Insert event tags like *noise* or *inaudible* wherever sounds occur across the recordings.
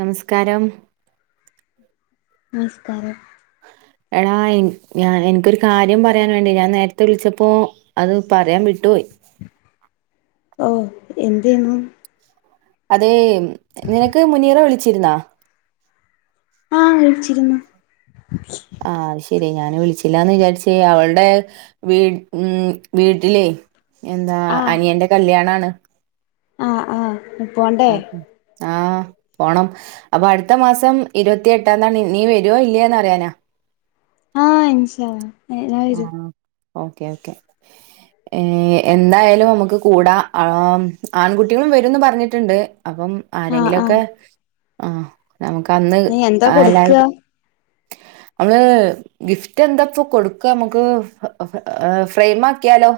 നമസ്കാരം നമസ്കാരം എടാ ഞാൻ എനിക്കൊരു കാര്യം പറയാൻ വേണ്ടി ഞാൻ നേരത്തെ വിളിച്ചപ്പോ അത് പറയാൻ വിട്ടു ട്ടുപോയി ഓ എന്തേന്നു അതെ നിനക്ക് മുനീറ വിളിച്ചിരുന്നോ ആഹ വിളിച്ചിരുന്നു ആഹ അത് ശെരി ഞാന് വിളിച്ചില്ലാന്ന് വിചാരിച്ചേ അവളടെ വീ ഉ വീട്ടിലേ എന്താ അനിയന്റെ കല്യാണാണ് ആഹ ആഹ ആ ആഹ പോണം അപ്പൊ അടുത്ത മാസം ഇരുപത്തിയ എട്ടാംതാണ് നീ വരുവോ ഇല്ലേ എന്ന് അറിയാനാ ആ ഇൻഷാഅല്ല *inaudible* വരും ഓക്കേ ഓക്കെ ഏ എന്തായാലും നമുക്ക് കൂടാ ആ ആൺകുട്ടികളും വരുംഎന്ന് പറഞ്ഞിട്ടുണ്ട് അപ്പം ആഹ് ആഹ് ആരെങ്കിലൊക്കെ ആ നമുക്ക് അന്ന് നീ എന്താ എല്ലാരും കൊടുക്കാ *inaudible* നമ്മള് ഗിഫ്റ്റ് എന്താപ്പ കൊട് ക്കമ്മക്ക് ഫ്രെയിമാക്കിയാലോ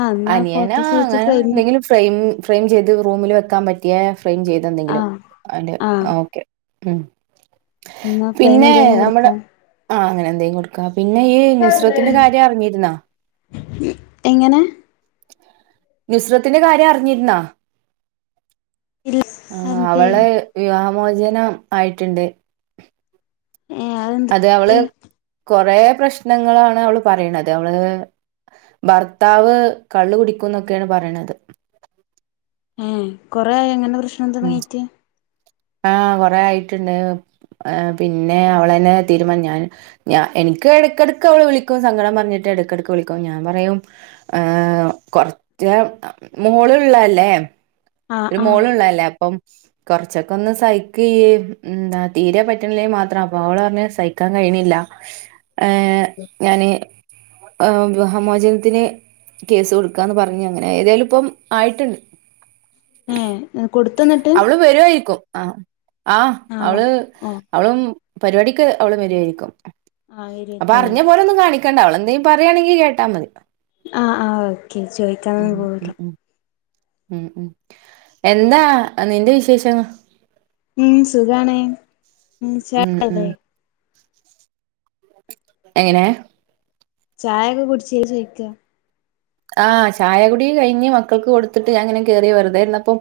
ആഹ് എന്നാ അനിയനാ ഫോട്ടോസ് വെച്ച് ഫ്രെയിമ് അങ്ങനെന്തെങ്കിലും ഫ്രം ഫ്രെയിം ചെയ്ത് റൂമിൽ വെക്കാൻ പറ്റിയെ ഫ്രെയിം ചെയ്തന്തെങ്കിലും ആഹ് അയ്ന്റെ ആഹ് ഓക്കെ മ് എന്നാ ഫ്രെയിം പിന്നെ എന്തേലും നമ്മുടെ കൊടുക്കാം ആ അങ്ങനെ എന്തേലും കൊടുക്കാ പിന്നെ ഈ നുസ്രത്തിന്റെ കാര്യം അറിഞ്ഞിർന്നൊ മ് എങ്ങനെ നുസ്രത്തിന്റെ കാര്യം അറിഞ്ഞിർന്നാ ഇല്ല ആ അതെന്തെയ്യാ അവളെ വിവാഹമോചനം ആയിട്ട്ണ്ട് ഏ അതെന്ത് റ്റി കൊറേ പ്രശ്നങ്ങളാണ് അവള് പറിണത് അവള് ഭർത്താവ് കള്ള് കുടിക്കും ന്നൊക്കെണ് പറിണത് ഏ കൊറേ ആയോ ഇങ്ങനെ പ്രശ്നം തുടങ്ങീറ്റ് ആ കൊറേ ആയിട്ട്ണ്ട് ഏ പിന്നെ അവളന്നെ തിര് മ്മാ ഞാന് ഞ എനിക്ക് എടക്കെടക്ക് അവള് വിളിക്കും സങ്കടം പറഞ്ട്ട് എടക്കെടക്ക് വിളിക്കും ഞാൻ പറയും ഹേ കൊർച്ച് മോള് ള്ളല്ലേ ആഹ് ഒരു ആഹ് മോള് ള്ളല്ലേ അപ്പം കൊറച്ചൊക്കൊന്ന് സഹിക്ക് ഇയ്യ് എന്താ തീരെ പറ്റ്ണില്ലേൽ മാത്രം അപ്പൊ ഓളറഞ്ഞ് സഹിക്കാൻ കഴി യിണില്ല ഏ ഞാന് വിവാഹമോചനത്തിന് കേസ് കൊടുക്കാന്ന് പറഞ്ഞ് അങ്ങനെ ഏതായാലും ഇപ്പം ആയിട്ട്ണ്ട് ഏ കൊടുത്തന്നട്ട് വരുവായിരിക്കും ആ ആ അവള് ഓ അവളും പരിപാടിക്ക് അവള് വരിവായിരിക്കും ആ *unintelligible* ക്കണ്ട അവളെന്തേലും പറയാണെങ്കിൽ കേട്ടാ മതി ആ ആ ഓക്കെ ഉം ചോയ്ക്കാനൊന്നും പോവൂല ഉം ഉം ഉം ഉം എന്താ നിന്റെ വിശേഷങ്ങ ഉം സുഖാണ് മ് ചാ ഉം *unintelligible* ഉം ല്ലേ എങ്ങനെ ചായൊക്കെ കുടിച്ചോ ചോയ്ക്കാ ആ ചായകുടി കഴിഞ്ഞ് മക്കൾക്ക് കൊടുത്തിട്ട് ഞാൻ ഇങ്ങനെ കേറി വെറുതെയിരുന്നപ്പം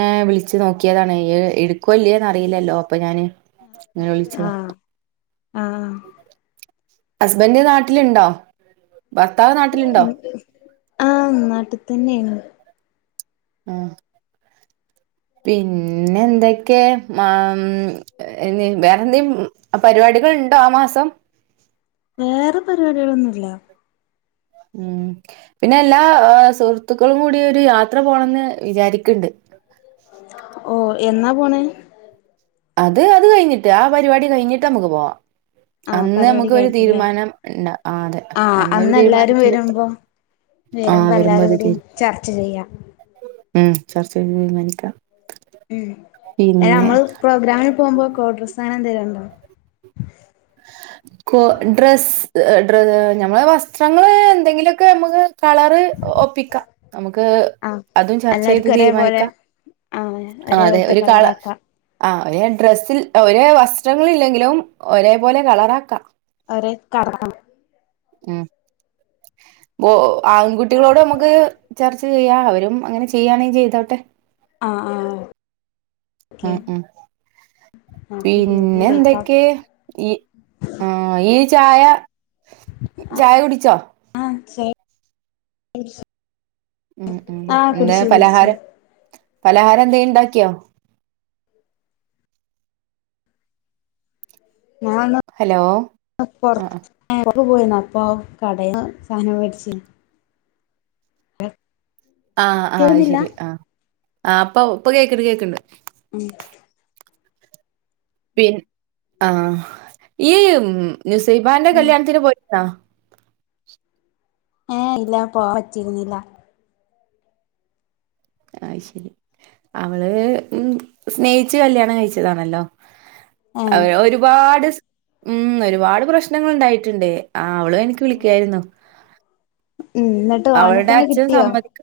ഏ വിളിച്ച നോക്കിയതാണ് എടുക്കുവോ ഇല്ലയോന്ന് അറിയില്ലല്ലോ അപ്പൊ ഞാന് ഇങ്ങനെ ആ വിളിച്ചതാ ആ ഹസ്ബൻഡ് നാട്ടിലുണ്ടോ ഭർത്താവ് നാട്ടിലുണ്ടോ ആ നാട്ടിതന്നെയാണ് ആ പിന്നെന്തൊക്കെ മ അമ് നി വേറെന്തേം പരിപാടികൾ ണ്ടോ ആ മാസം വേറെ പരിപാടികളൊന്നൂല്ല ഉം പിന്നെ എല്ലാ സുഹൃത്തുക്കളും കൂടി ഒരു യാത്ര പോണംന്ന് വിചാരിക്ക്ണ്ട് ഓ എന്നാ പോണേ അത് അത് കഴിഞ്ഞിട്ട് ആ പരിപാടി കഴിഞ്ഞിട്ട് നമ്മക്ക് പോവാ ആഹ് അന്ന് പരിപാടി നമുക്ക് ഒരു കഴിഞ്ഞിട്ടില്ലേ തീരുമാനം ഇടാ ആ അതെ അന്നൊരു തീരുമാനത്തിലെത്താം ആ വെരുമ്പോ വരുമ്പോ എല്ലാരും ഒരു കൂടി തീ ചർച്ച ചെയ്യാം ഉം ചർച്ച ചെയ്തതീര്മാനിക്കാം മ് അയ്‌ന് മ്മള് പ്രോഗ്രാമിൽ പോമ്പോ കോഡ് ഡ്രസ്സ്‌ അങ്ങനെന്തേലുണ്ടോ കൊ ഡ്രസ് ഡ്രെ ഞമ്മളെ വസ്ത്രങ്ങള് എന്തെങ്കിലൊക്കെ നമ്മക്ക് കളറ് ഒപ്പിക്കാം നമുക്ക് ആഹ് അതും ചർച്ച ചെയ്ത് എല്ലാർക്കും ഒരേപോലെ തീരുമാനിക്കാം ആഹ് അ ഒരേ അതെ പോലത്തെ ഒരു കള കളറാക്കാം ആ ഒരെ ഡ്രസ്സിൽ ഒരേ വസ്ത്രങ്ങലില്ലെങ്കിലും ഒരേപോലെ കളറ ആക്കാ അരേ കാർ *unintelligible* ഉം ഓ ആൺകുട്ടികളോട് ഞമ്മക്ക് ചർച്ച ചെയ്യാം അവരും അങ്ങനെ ചെയ്യാണെ ചെയ്തോട്ടെ ആഹ് ആഹ് ഉം ഓക്കെ ഉം നമുക്ക് പിന്നെ ഗ്രൂപ്പിൽ ചോയിക്കാം എന്തൊക്കെ യ്യ് ആ യ്യ് ചായ ചായ കുടിച്ചോ *unintelligible* ഉം ഉം ആ എന്താ കുടിച്ച് കുടിച്ച് പലഹാരം പലഹാരം എന്തെ ഇണ്ടാക്കിയോ ഹലോ ഞാൻന്ന് പൊറ യെറ ആ *unintelligible* എപ്പ പോയിന്ന് അപ്പ കടെന്ന് സാനം വേടിച്ചയാ എർ ആഹ് ആയ് ശെരി ആഹ് ആ അപ്പൊ ഇപ്പ കേക്കണ്ട് കേക്കണ്ട് ഉം പി ആ യ്യ് നുസൈബാന്റെ ഉം കല്യാണത്തിന് പോയി ആഹ് ഏ ഇല്ല പോ പറ്റിരിന്നില്ല ആയ് ശെരി അവള് ഉം സ്നേയിച്ച് കല്യാണം കഴിച്ചതാണല്ലോ ഏ അവ ഉം ഒരുപാട് സ് ഉം ഒരുപാട് പ്രശ്നങ്ങൾ ഉണ്ടായിട്ട്ണ്ട് ആ അവളും എനിക്ക് വിളിക്കാരുന്നു എന്നിട്ട് ഓനെ അവള്ടെ തന്നെ അച്ഛൻ കിട്ടിയോ സമ്മതിക്ക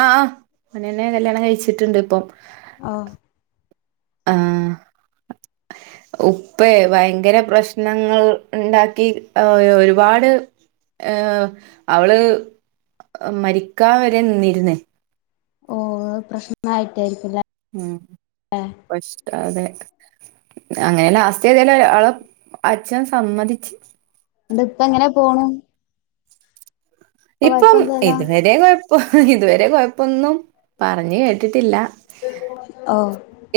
ആഹ് ആ ഓനെന്നെ കല്യാണം കഴിച്ചിട്ട്ണ്ട് ഇപ്പം ആ ആഹ് ഉപ്പേ ഭയങ്കര പ്രശ്നങ്ങൾ ണ്ടാക്കി ഒ ഒ ഒര്പാട് ഏ അവള് മരിക്കാ വരെ നിന്നിരുന്നേ ഓ അത് പ്രശ്ന ആയിട്ടായിരി ഉം പഷ് അതെ അങ്ങനെ ലാസ്റ്റ് ഏതാലും അവളെ അച്ഛൻ സമ്മതിച്ച് ണ്ട് ഇപ്പ എങ്ങനെ പോണു ഇപ്പം കൊഴപ്പൊന്നുല്ലല്ലോ ഇത് വരെ കൊഴപ്പം ഇത് വരെ കൊഴപ്പൊന്നും പറഞ്ഞ് കേട്ടിട്ടില്ല ഓ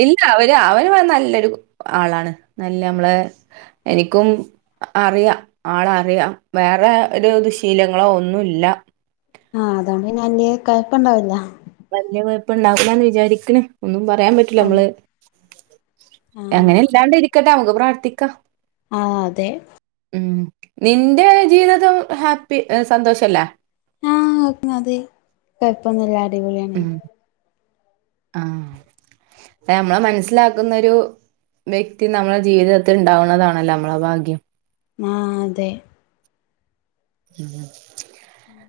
ഇല്ല അവര് അവന് ക് നല്ലൊരു ആളാണ് നല്ല മ്മളെ എനിക്കും അറിയാം ആളെറിയാം വേറെ ഒരു ദുശീലങ്ങളോ ഒന്നുംല്ല ആഹ് അതുകൊണ്ട് പിന്നെ അല്യ കൊഴപ്പണ്ടാവില്ല വല്യ കൊയപ്പം ണ്ടാവൂലാന്ന് വിചാരിക്ക്ണ് ഒന്നും പറയാൻ പറ്റൂല ഓ മ്മള് ആ അങ്ങനെ ഇല്ലാണ്ട് ഇരിക്കട്ടെ മ്മക്ക് പ്രാർത്ഥിക്കാം ആ അതെ ഉം നിന്റെ ജീവിതത്തി ഹാപ്പി സന്തോഷല്ലേ ആഹ് അതെ കൊഴപ്പൊന്നുല്ല അടിപൊളിയാണെ ഉം ആഹ് പ്പ ഞമ്മളെ മനസ്സിലാക്കുന്നൊരു വ്യക്തി നമ്മളെ ജീവിതത്തിൽ ഉണ്ടാവുണതാണല്ലോ നമ്മളെ ഭാഗ്യം ആഹ് അതെ ഉം ഉം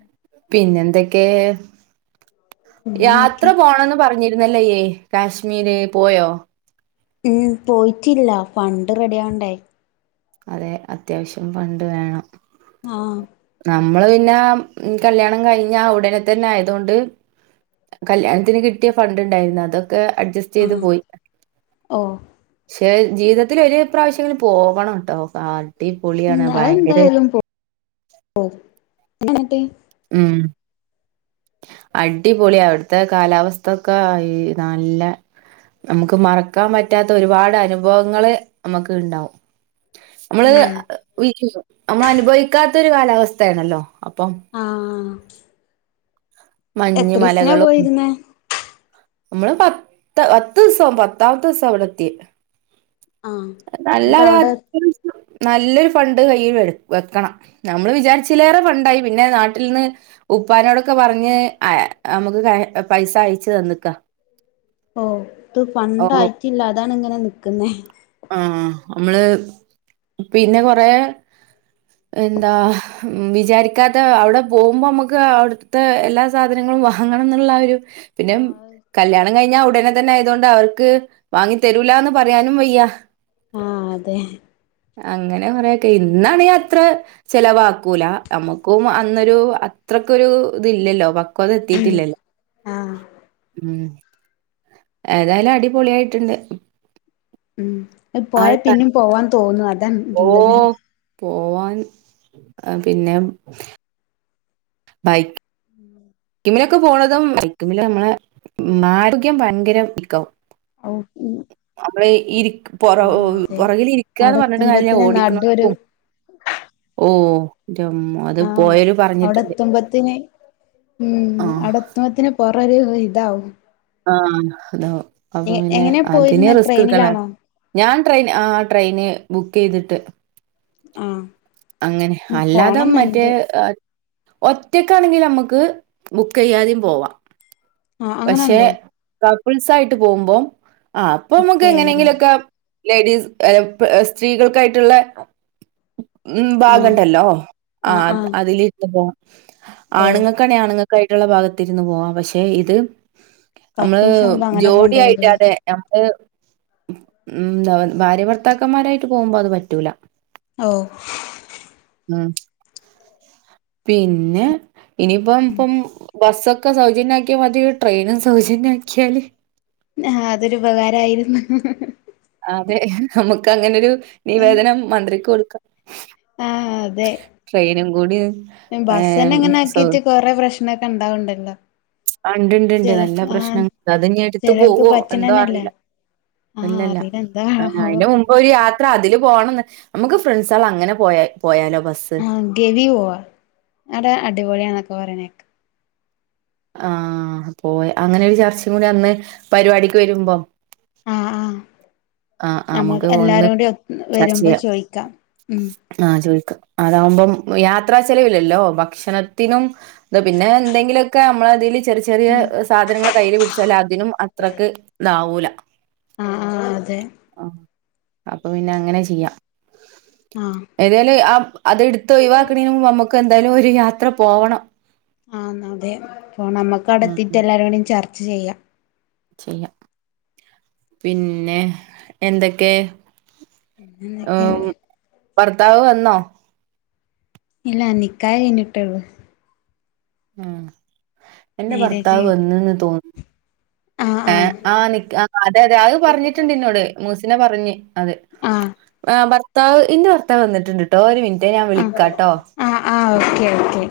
പിന്നെന്തൊക്കെ യാത്ര പിന്നെന്തൊക്കെ പോവണം എന്ന് പറഞ്ഞി രുന്നല്ലോ യ്യ് കാശ്മീര് പോയോ ഉം പോയിറ്റില്ല ഫണ്ട് റെഡി ആവണ്ടേ അതെ അത്യാവശ്യം ഫണ്ട് വേണം ആഹ് നമ്മള് പിന്നെ കല്യാണത്തിന് കിട്ടിയ ഫണ്ട് ഉണ്ടായിരുന്നു അതൊക്കെ അഡ്ജസ്റ്റ് ചെയ്ത് ആഹ് പോയി ഓ ജീവിതത്തില ഒ ഒരുേ പ്രാവശ്യം എങ്ങനെ പോകണം കേട്ടോ കാ ഉം കുട്ടീപൊളിയാണ് ഭയര അതെന്തായാലും പോ എന്നിട്ട് ഉം അടിപൊളി അവിടുത്തെ കാലാവസ്ഥ ഒക്കെ നല്ല നമുക്ക് മറക്കാൻ പറ്റാത്ത ഒരുപാട് അനുഭവങ്ങള് നമുക്ക് ഉണ്ടാവും നമ്മള് ഉം നമ്മൾ അനുഭവിക്കാത്ത ഒരു കാലാവസ്ഥയാണല്ലോ അപ്പം ആഹ മഞ്ഞ മലകളും പോയിരുന്നേ നമ്മള് പത്ത് പത്ത് ദിവസം പത്താമത്തെ ദിവസം അവിടെ എത്തിയ ആഹ് എന്നിട്ട് നല്ലത് അവിടെ അത്യാവശ്യം നല്ലൊരു ഫണ്ട് കയ്യിൽ വ വെക്കണം നമ്മള് വിചാരിച്ചേറെ ഫണ്ടായി പിന്നെ നാട്ടിൽ നിന്ന് ഉപ്പാനോടൊക്കെ പറഞ്ഞ് നമുക്ക് പൈസ അയച്ചു തന്നക്കാം ഓ ഇത് ഫണ്ടായിട്ടില്ല അതാണ് ഇങ്ങനെ നി ക്കുന്നേ ആഹ നമ്മള് പിന്നെ കൊറെ എന്താ വിചാരിക്കാതെ അവിടെ പോകുമ്പോ നമുക്ക് അവിടുത്തെ എല്ലാ സാധനങ്ങള വാങ്ങണം എന്നുള്ള ഒരു പിന്നെ ആഹ് കല്യാണം കഴിഞ്ഞാ ഉടനെ തന്നെ ആയത കൊൊണ്ട് അവർക്ക് വാി തരൂല എന്ന് പറയാനും വയ്യ ആ അതെ അങ്ങനെ കുറെേൊക്കെ ഇന്നാണ് അത്ര ചെിലവാക്കൂല നമുക്കും അന്നൊരു അത്രക്കൊ ഒരു ഇത്ല്ലല്ലോ പക്വത ഉം എത്തിട്ടില്ലല്ലോ ആഹ് ഉം ഏതായാലും അടിപൊളിയായിട്ടുണ്ട് ഉം ആ പോയ ഒരു സ്ഥലം പിന്നും പോവാൻ തോന്നു അതാ ഓ ഉള്ളത് പോവാൻ പിന്നെ ബൈക് മക്കിലൊക്കെ പോണതും ബൈക്കി ൽ നമ്മളെ ആരോഗ്യം ഭയങ്കരം ഇക്കവും ഔ നമ്മള് ഇ പുറ ആഹ് അതെ പുറകിൽിരിക്കുകന്ന് അവിടെ പറഞ്ഞിട്ട് കല്ല എത്തുമ്പത്തിന് നടു ഒരു ഓടിക്കണക്കും ഓമ്മ അത് ആഹ് പോയരു അവിടെ പറഞ്ഞിട്ടുണ്ട് എത്തുമ്പത്തിന് ഉം ആഹ് അടത്തത്തിന് പോറരു ഇതാവും ആഹ അതോ എ അപ്പൊ പിന്നെ എങ്ങനെ അതിനന് പോയിരുന്നെ റിസ്ക് എക്ക ട്രെയിനിലാണോ ഞാൻ ട്രെയിൻ ആ ട്രെയിന് ബുക്ക് ചെയ്തിട്ട് ആഹ അങ്ങനെ അല്ലാതെ മറ്റേ ഒറ്റക്കാണെങ്കിൽ നമ്മുക്ക് ബുക്ക് ചെയയ്യാതും പോവാ ആഹ അങ്ങനെ ഉണ്ടോ ഉത്സായിട്ട് പോകുമ്പോം ആ അപ്പൊ ബുക്ക് നമുക്ക് ചെയ്യണല്ലോ എങ്ങനെങ്കിലുംൊക്കെ ലേഡീസ് അ സ്ത്രീകൾക്കായിട്ടുള്ള ഉം ആഹ് ഭാഗണ്ടല്ലോ ആ ആഹ് ആഹ് അതിലിട്ടോ ഓഹ് ആണുങ്ങക്കണെ ആണുങ്ങക്കായിട്ടുള്ള ഭാഗത്തിരുന്ന് പോവാ പക്ഷെ ഇത് നമ്മള് കപ്പിൾസ് ആവുമ്പോ അങ്ങനെ ജോഡി ആായിട്ട പോണ്ടിവരുല്ലേ അതെ നമ്മള് ഉ എന്ത ഭാര്യഭർത്താക്കന്മാരായിട്ട് പോകുമ്പോ അത് പറ്റൂല ഓ ഉ പിന്നെ ഇനിയിപ്പ ഇപ്പം ബസൊക്കെ ൊക്കെ സൗജന്യക്കിയാ മതി ട്രെയിനും സൗജന്യമാക്കിയാല് ആഹ് അതൊരു ഉപകാരമായിരുന്നു അതെ നമുക്ക് അങ്ങനെരു നിവേദനം മന്ത്രിക്ക് കൊടു ത ട്രെയിനും കൂടി ബസ് തന്നെ ഏഹ് ഇങ്ങനെ സൗ ആക്കെത്തി കൊറെേ പ്രശ്നൊക്കെ ഇണ്ടാവണ്ടല്ലോ. ഉണ്ട്ണ്ട്ണ്ട് നല്ല പ്രശ്നങ്ങ അത് ഇനി എടുത്ത് ചെലോർക്ക് പോവോ. എന്തോ പറ്റണന്നല്ല അറിയില്ല. ആഹ് ഇല്ലല്ല. അറിയില്ല എന്താവോ അയിന് മുമ്പ് ഒരു യാത്ര അതില് പോണന്ന് നമുക്ക് ഫ്രണ്ട്സുകൾ അങ്ങനെ പോയ പോയാലോ? ബസ് ആ ഗവി പോവാ അവിടെ അടിപൊളിയാന്നൊക്കെ പറയണേക്ക. ആ പോയ അങ്ങനെ ഒരു ചർച്ചയും കൂടി അന്ന് പരിപാടിക്ക് വരുമ്പം ആഹ് ആഹ് ആ ആ നമ്മക്ക് നമുക്ക് ഒന്ന് എല്ലാരും കൂടി ചർച്ച വരുമ്പോ ചെയ്യാം. ചോയിക്കാം ഉം ആ ചോയ് ക്ക് അതാകുമ്പം യാത്രാ ചെലവില്ലല്ലോ. ഭക്ഷണത്തിനും പിന്നെ എന്തെങ്കിലൊക്കെ ഒക്കെ നമ്മളതേല് ചെറിയ ചെറിയ സാധനങ്ങൾ കയ്യില് പിടിച്ചാൽ അതിനും അത്രക്ക് ഇതാവൂല. ആഹ് ആഹ് അതെ ആ അപ്പൊ പിന്നെ അങ്ങനെ ചെയ്യാം. ആഹ് ഏതായാലും ആ അത് എടുത്ത് ഒഴിവാക്കണേന് മുമ്പ് നമ്മക്ക് എന്തായാലും ഒരു ഒരു യാത്ര പോവണം. ആ അന്നതെ അപ്പൊ നമ്മുക്ക അവിടെ ഉം എത്തീട്ട് ഉം എല്ലാരും കൂടിം ചർച്ച ചെയ്യാം. ചെയ്യാം പിന്നെ എന്തൊക്കെ പിന്നന്തൊക്കെ ഉം ഭർത്താവ് വന്നോ? ഇല്ല നിക്കാഹ് കഴിഞ്ഞിട്ടേ ഒള്ളു. ഉം എന്റെ മാരേജ് ഭർത്താവ് കഴിഞ്ഞിട്ട് വന്നന്ന് തോ ആഹ് ആ ആഹ് ആ നിക്കാ അതെ അതെ അത് പറഞ്ഞിട്ടുണ്ട് ഇന്നോട് മൂസിന പറഞ്ഞ് അതെ ആഹ് ആ ഭർത്താവ് ഇന്റെ ഭർത്താവ് വന്നിട്ടുണ്ട്ട്ടോ ഒരു മിനി ആ ആ ആ ഓക്കെ ഓക്കേ